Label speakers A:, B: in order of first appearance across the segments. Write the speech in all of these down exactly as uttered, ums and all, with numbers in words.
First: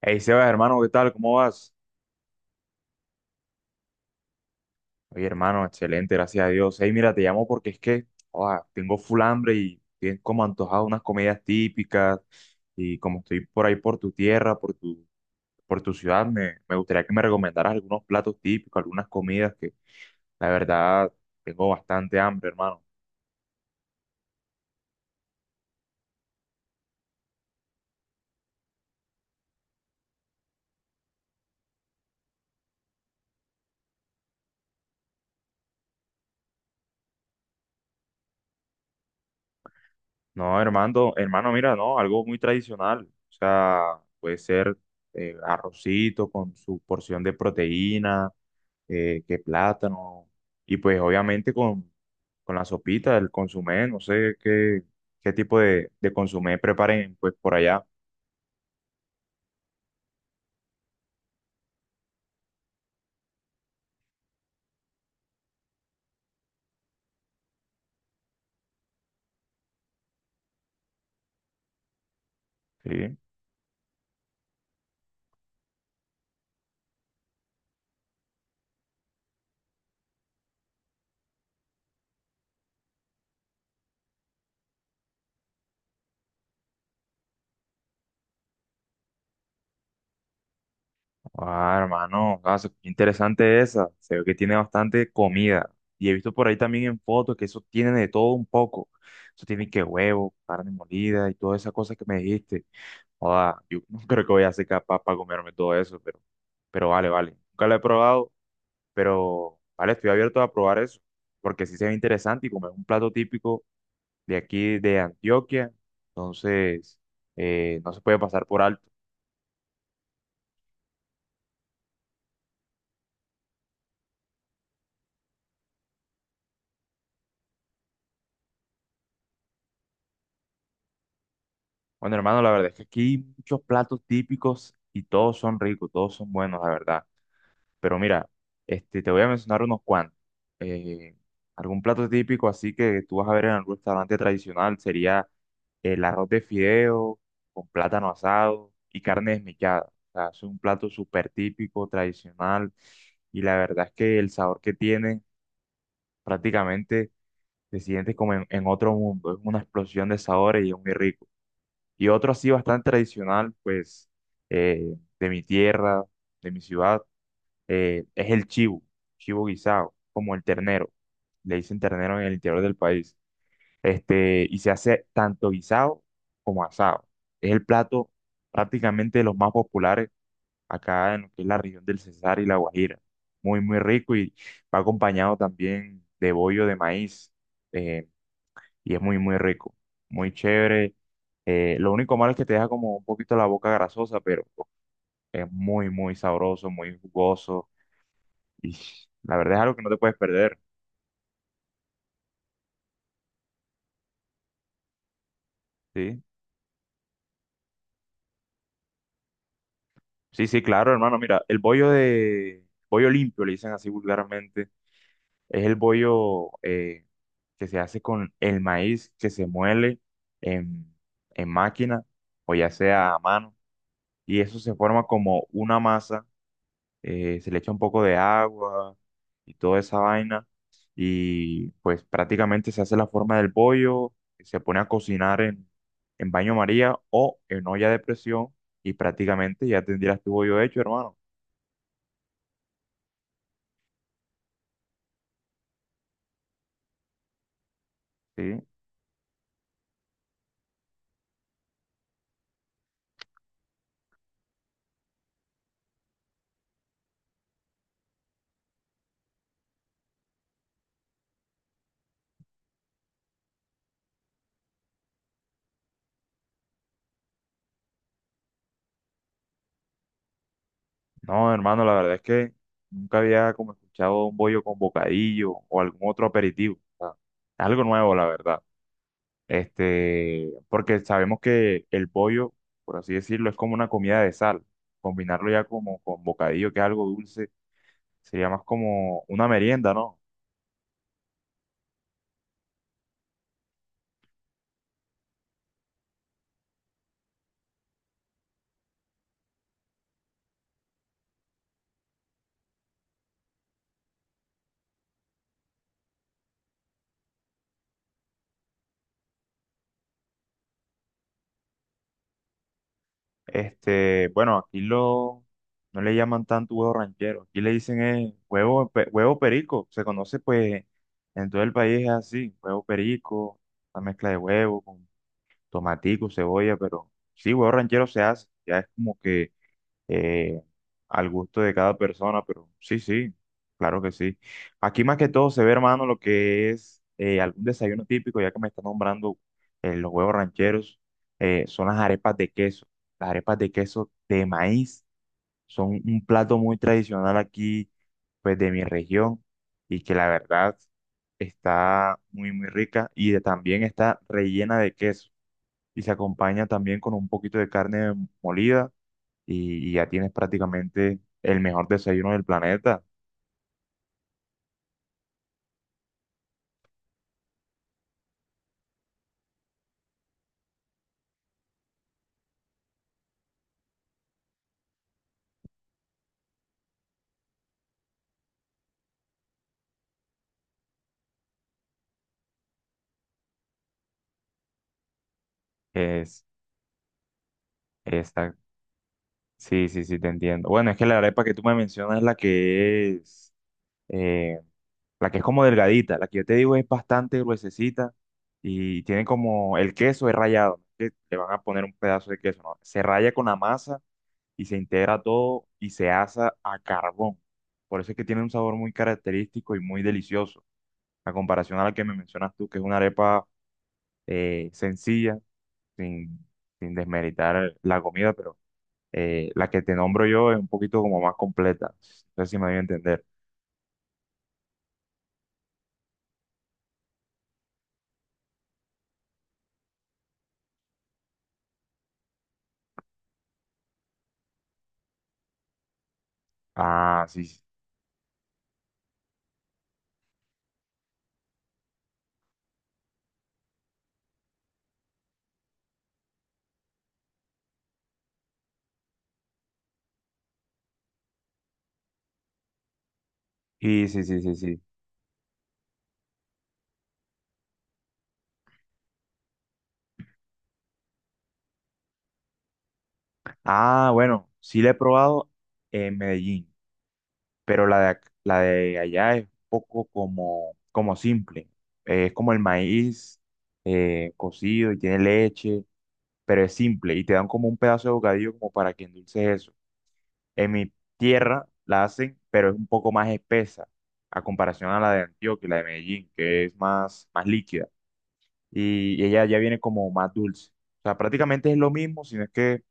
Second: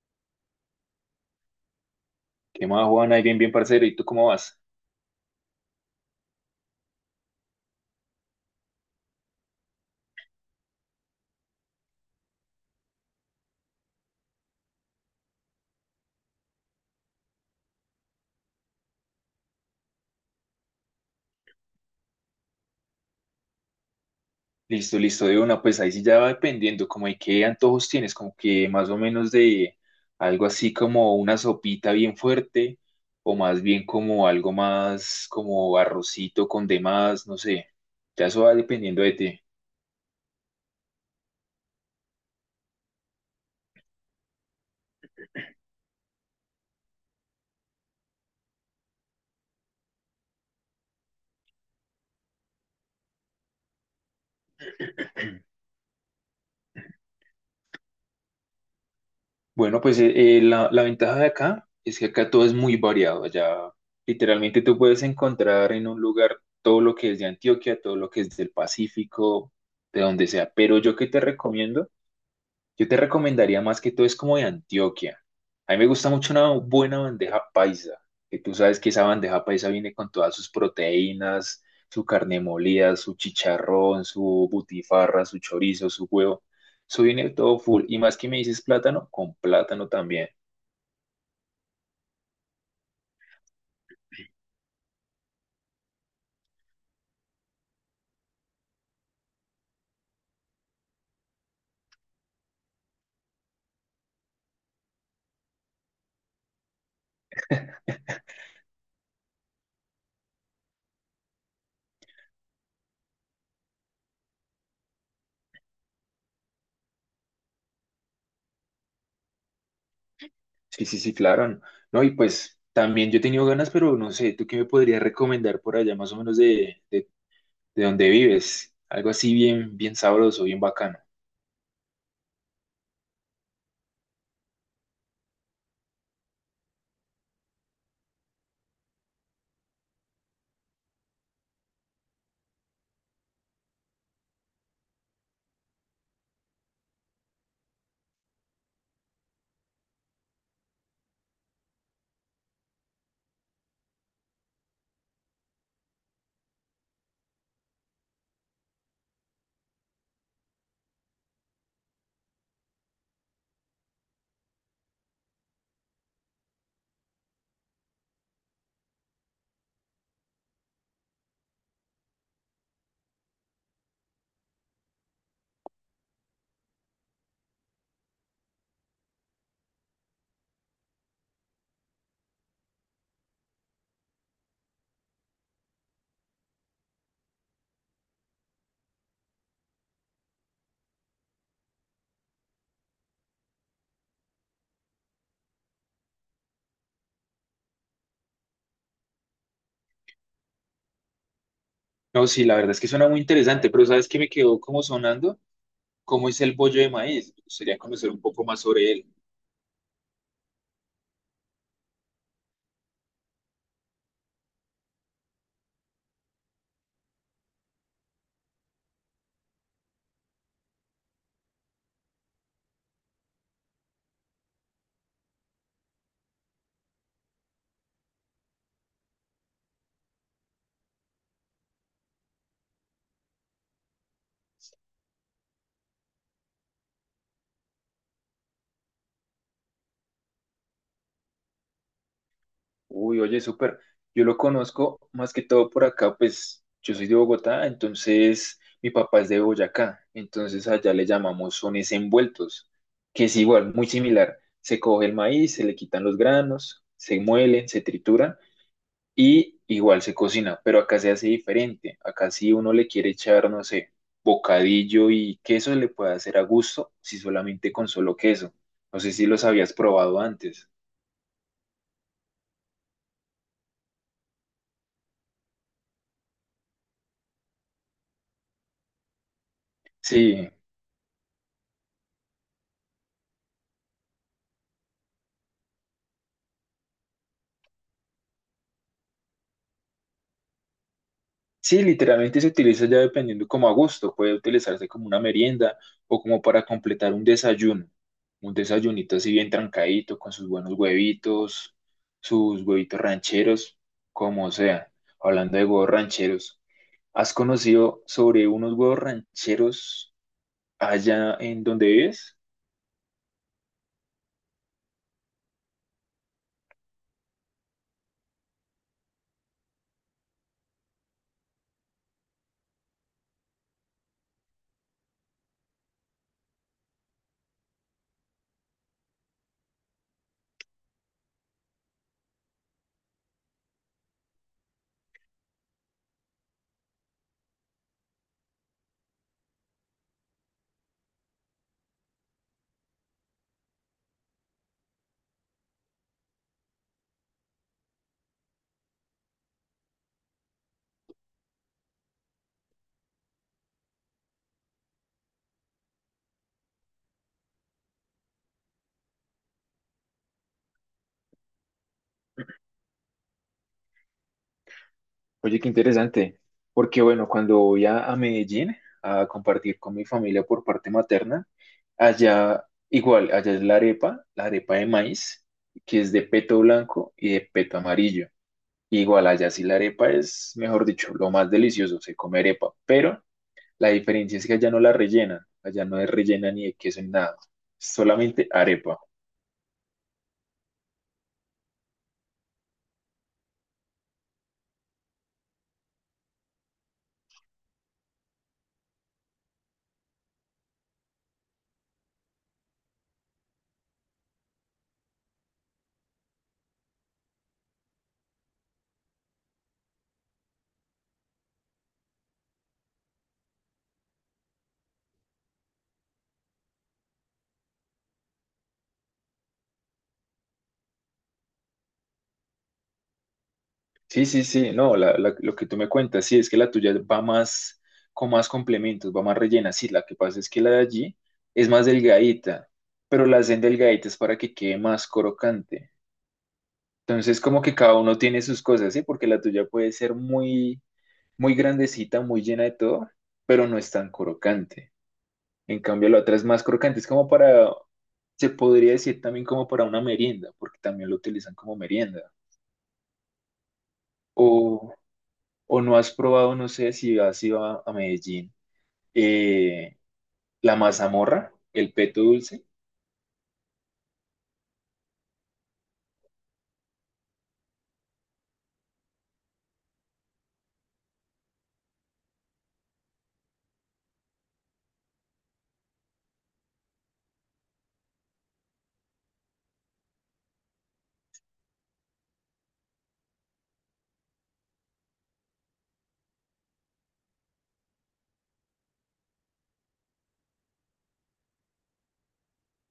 A: Hey Sebas, hermano, ¿qué tal? ¿Cómo vas?
B: ¿Qué más, Juan? Ahí bien, bien, parcero. ¿Y tú cómo vas?
A: Oye, hermano, excelente, gracias a Dios. Hey, mira, te llamo porque es que ah, tengo full hambre y estoy como antojado de unas comidas típicas y como estoy por ahí por tu tierra, por tu, por tu ciudad, me, me gustaría que me recomendaras algunos platos típicos, algunas comidas que la verdad tengo bastante hambre, hermano.
B: Listo, listo, de una. Pues ahí sí ya va dependiendo, como de qué antojos tienes, como que más o menos de algo así como una sopita bien fuerte, o más bien como algo más como arrocito con demás, no sé. Ya eso va dependiendo de ti.
A: No, hermano, hermano, mira, no, algo muy tradicional. O sea, puede ser eh, arrocito con su porción de proteína, eh, que plátano, y pues obviamente con, con la sopita, el consomé, no sé qué, qué tipo de, de consomé preparen pues por allá.
B: Bueno, pues eh, eh, la, la ventaja de acá es que acá todo es muy variado. Allá literalmente tú puedes encontrar en un lugar todo lo que es de Antioquia, todo lo que es del Pacífico, de donde sea. Pero yo que te recomiendo Yo te
A: Sí.
B: recomendaría más que todo es como de Antioquia. A mí me gusta mucho una buena bandeja paisa, que tú sabes que esa bandeja paisa viene con todas sus proteínas, su carne molida, su chicharrón, su butifarra, su chorizo, su huevo. Eso viene todo full. Y más que me dices plátano, con plátano también.
A: Ah, hermano, ah, se- qué interesante esa. Se ve que tiene bastante comida. Y he visto por ahí también en fotos que eso tiene de todo un poco. Eso tiene que huevo, carne molida y todas esas cosas que me dijiste. Joda, yo no creo que voy a ser capaz para comerme todo eso, pero, pero vale, vale. Nunca lo he probado, pero vale, estoy abierto a probar eso, porque sí se ve interesante y como es un plato típico de aquí de Antioquia, entonces eh, no se puede pasar por alto.
B: Sí, sí, sí, claro. No, No, y pues también yo he tenido ganas, pero no sé, ¿tú qué me podrías recomendar por allá más o menos de, de, de donde vives? Algo así bien, bien sabroso, bien bacano.
A: Bueno, hermano, la verdad es que aquí hay muchos platos típicos y todos son ricos, todos son buenos, la verdad. Pero mira, este, te voy a mencionar unos cuantos. Eh, Algún plato típico así que tú vas a ver en algún restaurante tradicional sería el arroz de fideo con plátano asado y carne desmechada. O sea, es un plato súper típico, tradicional, y la verdad es que el sabor que tiene prácticamente te sientes como en, en otro mundo. Es una explosión de sabores y es muy rico. Y otro así bastante tradicional, pues, eh, de mi tierra, de mi ciudad, eh, es el chivo, chivo guisado, como el ternero. Le dicen ternero en el interior del país. Este, y se hace tanto guisado como asado. Es el plato prácticamente de los más populares acá en lo que es la región del Cesar y la Guajira. Muy, muy rico, y va acompañado también de bollo de maíz. eh, y es muy, muy rico, muy chévere. Eh, lo único malo es que te deja como un poquito la boca grasosa, pero es muy, muy sabroso, muy jugoso, y la verdad es algo que no te puedes perder,
B: No, sí, la verdad es que suena muy interesante, pero ¿sabes qué me quedó como sonando?
A: ¿sí?
B: ¿Cómo es el bollo de maíz? Me gustaría conocer un poco más sobre él.
A: Sí, sí, claro, hermano. Mira, el bollo de... Bollo limpio, le dicen así vulgarmente. Es el bollo eh, que se hace con el maíz que se muele en, en máquina o ya sea a mano. Y eso se forma como una masa, eh, se le echa un poco de agua y toda esa vaina. Y pues prácticamente se hace la forma del pollo, se pone a cocinar en, en baño María o en olla de presión, y prácticamente ya tendrías tu bollo hecho, hermano.
B: Uy, oye, súper. Yo lo conozco más que todo por acá, pues yo soy de Bogotá, entonces
A: Sí.
B: mi papá es de Boyacá, entonces allá le llamamos sones envueltos, que es igual, muy similar. Se coge el maíz, se le quitan los granos, se muelen, se trituran y igual se cocina, pero acá se hace diferente. Acá si uno le quiere echar, no sé, bocadillo y queso, le puede hacer a gusto, si solamente con solo queso. No sé si los habías probado antes.
A: No, hermano, la verdad es que nunca había como escuchado un bollo con bocadillo o algún otro aperitivo. O sea, algo nuevo, la verdad.
B: Sí,
A: Este, porque sabemos que el pollo, por así decirlo, es como una comida de sal. Combinarlo ya como con bocadillo, que es algo dulce, sería más como una merienda, ¿no?
B: sí, literalmente se utiliza ya dependiendo como a gusto. Puede utilizarse como una merienda o como para completar un desayuno. Un desayunito así bien trancadito, con sus buenos huevitos, sus huevitos rancheros, como sea. Hablando de huevos rancheros. ¿Has conocido sobre unos huevos rancheros allá en donde vives?
A: Este, bueno, aquí lo, no le llaman tanto huevo ranchero, aquí le dicen es huevo, pe- huevo perico, se conoce pues en todo el país es así, huevo perico, la mezcla de huevo con tomatico, cebolla, pero sí, huevo ranchero se hace, ya es como que eh, al gusto de cada persona, pero sí, sí, claro que sí. Aquí más que todo se ve, hermano, lo que es eh, algún desayuno típico, ya que me está nombrando eh, los huevos rancheros, eh, son las arepas de queso. Las arepas de queso de maíz son un plato muy tradicional aquí, pues de mi región, y que la verdad está muy, muy rica y de- también está rellena de queso. Y se acompaña también con un poquito de carne molida, y, y ya tienes prácticamente el mejor desayuno del planeta.
B: Oye, qué interesante, porque bueno, cuando voy a, a Medellín a compartir con mi familia por parte materna, allá igual, allá es la arepa, la arepa de maíz, que es de peto blanco y de peto amarillo. Igual allá sí la arepa es, mejor dicho, lo más delicioso, se come arepa, pero la diferencia es que allá no la rellenan, allá no es
A: Es,
B: rellena ni de queso ni nada, solamente
A: esta,
B: arepa.
A: sí, sí, sí, te entiendo. Bueno, es que la arepa que tú me mencionas es la que es, eh, la que es como delgadita, la que yo te digo es bastante gruesecita y tiene como el queso es rallado, ¿no? Que le van a poner un pedazo de queso, ¿no? Se raya con la masa y se integra todo y se asa a carbón. Por eso es que tiene un sabor muy característico y muy delicioso, a comparación a la que me mencionas tú, que es una arepa eh, sencilla, sin, sin desmeritar la comida, pero eh, la que te nombro yo es un poquito como más completa. No sé si me voy a entender.
B: Sí, sí, sí, no, la- la- lo que tú me cuentas, sí, es que la tuya va más con más complementos, va más rellena, sí, la que pasa es que la de allí es más delgadita, pero la hacen delgadita es para que quede más crocante.
A: Ah,
B: Entonces,
A: sí, sí,
B: como que cada uno tiene sus cosas, sí, porque la tuya puede ser muy, muy grandecita, muy llena de todo, pero no es tan crocante. En cambio, la otra es más crocante, es como para, se podría decir también como para una merienda, porque también lo utilizan como merienda.
A: y sí, sí, sí, sí.
B: O, o no has probado, no sé si has ido a, a Medellín, eh, la mazamorra, el peto dulce.
A: Ah, bueno, sí la he probado en Medellín, pero la de, ac- la de allá es un poco como, como simple. Eh, es como el maíz eh, cocido y tiene leche, pero es simple y te dan como un pedazo de bocadillo como para que endulces eso. En mi tierra la hacen, pero es un poco más espesa a comparación a la de Antioquia y la de Medellín, que es más, más líquida. Y, y ella ya viene como más dulce. O sea, prácticamente es lo mismo, sino es que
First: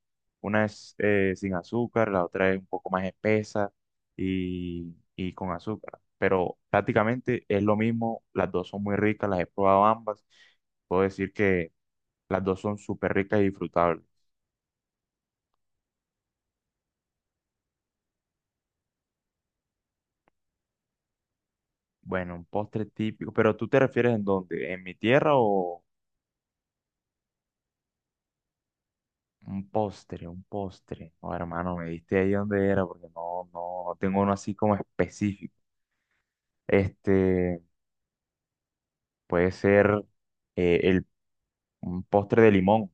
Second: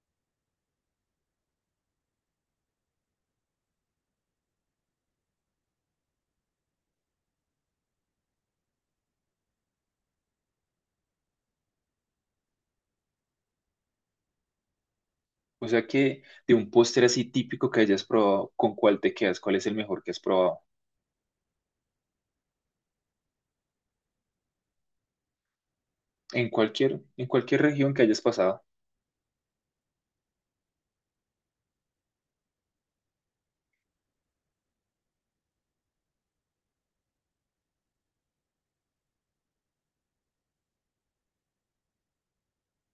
A: una es eh, sin azúcar, la otra es un poco más espesa y, y con azúcar. Pero prácticamente es lo mismo, las dos son muy ricas, las he probado ambas. Puedo decir que las dos son súper ricas y disfrutables.
B: O sea que de un postre así típico que hayas probado, ¿con cuál te quedas? ¿Cuál es el mejor que has probado?
A: Bueno, un postre típico, pero ¿tú te refieres en dónde? ¿En mi tierra o,
B: En cualquier, en cualquier región que hayas pasado.
A: un postre, un postre? Oh, hermano, me diste ahí donde era porque no, no tengo uno así como específico. Este, puede ser eh, el, un postre de limón.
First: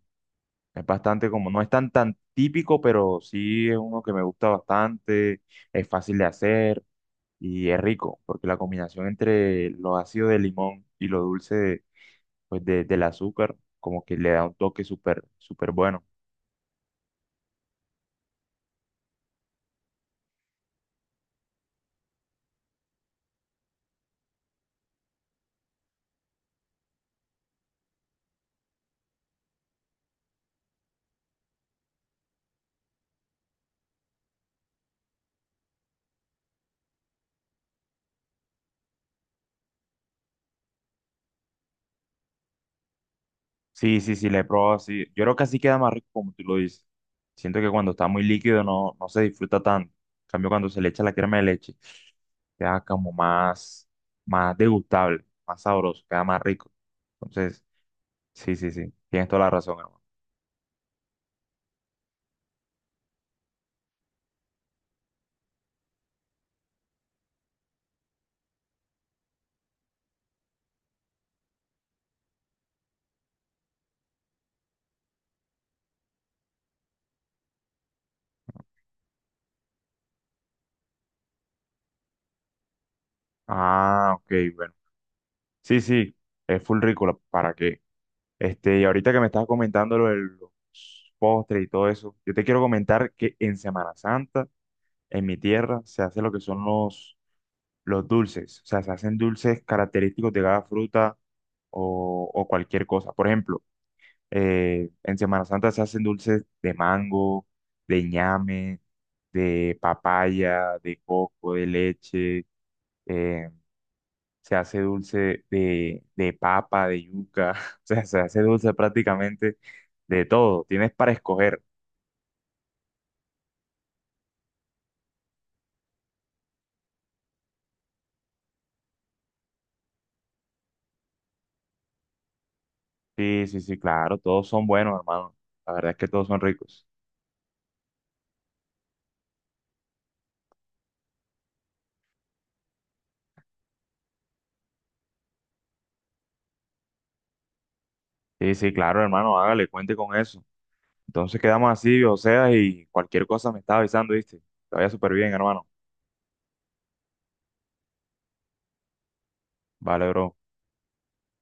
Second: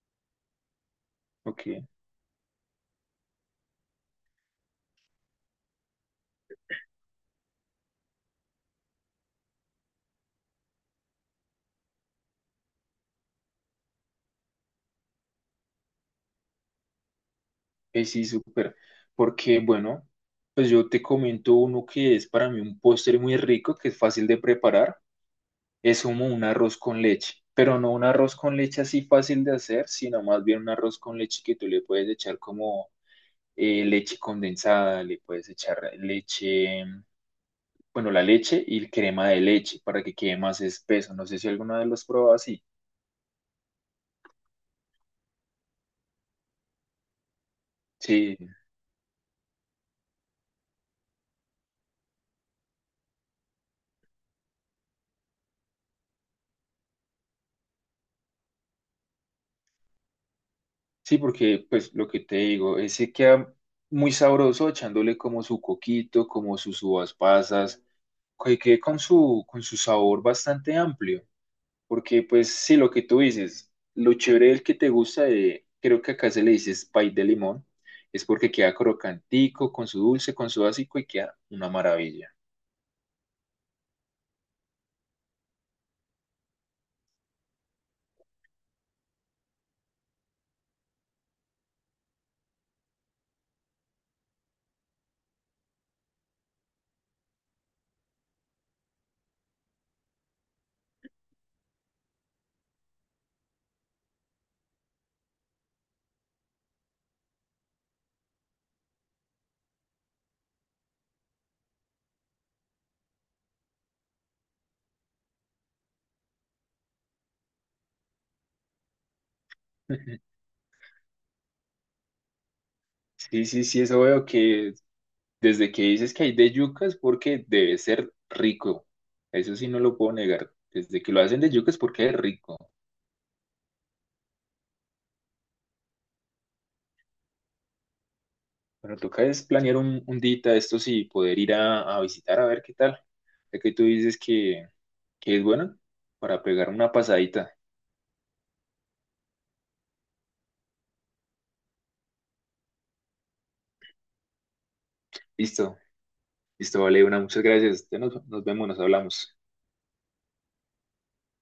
A: Es bastante como, no
B: Ok,
A: es tan tan típico, pero sí es uno que me gusta bastante, es fácil de hacer y es rico, porque la combinación entre lo ácido de limón y lo dulce de- pues de- del azúcar, como que le da un toque súper, súper bueno.
B: eh, sí, súper. Porque, bueno, pues yo te comento uno que es para mí un postre muy rico, que es fácil de preparar. Es como un arroz con leche, pero no un arroz con leche así fácil de hacer, sino más bien un arroz con leche que tú le puedes echar como eh, leche condensada, le puedes echar leche, bueno, la leche y crema de leche para que quede más espeso. No sé si alguna vez los has probado así.
A: Sí, sí, sí, la he probado así. Yo creo que así queda más rico como tú lo dices. Siento que cuando está muy
B: Sí,
A: líquido no, no se disfruta tanto. En cambio, cuando se le echa la crema de leche, queda como más, más degustable, más sabroso, queda más rico. Entonces, sí, sí, sí, tienes toda la razón, hermano.
B: sí, porque pues lo que te digo, ese queda muy sabroso echándole como su coquito, como sus uvas pasas, que quede con su, con su sabor bastante amplio. Porque pues sí, lo que tú dices, lo chévere del que te gusta, de, creo que acá se le dice pie de limón, es porque queda crocantico, con su dulce, con su básico y queda una maravilla.
A: Ah, ok, bueno. Sí, sí, es full rico, la- ¿para qué? Este, y ahorita que me estás comentando lo de los postres y todo eso, yo te quiero comentar que en Semana Santa, en mi tierra, se hace lo que son los los dulces, o sea, se hacen dulces característicos de cada fruta o, o cualquier cosa. Por ejemplo, eh, en Semana Santa se hacen dulces de mango, de ñame, de papaya, de coco, de leche, eh, se hace dulce de, de papa, de yuca, o sea, se hace dulce prácticamente de todo, tienes para escoger.
B: Sí, sí, sí, eso veo que desde que dices que hay de yuca es porque debe ser rico. Eso sí no lo puedo negar. Desde que lo hacen de yuca es porque es rico.
A: Sí, sí, sí, claro, todos son buenos, hermano. La verdad es que todos son ricos.
B: Pero toca es planear un, un dita esto sí, poder ir a, a visitar a ver qué tal. Ya que tú dices que, que es bueno para pegar una pasadita.
A: Sí, sí, claro, hermano, hágale, cuente con eso. Entonces quedamos así, o sea, y cualquier cosa me estaba avisando, ¿viste? Te vaya súper bien, hermano.
B: Listo, listo, vale, una, muchas gracias. Ya nos, nos vemos, nos hablamos.
A: Vale, bro.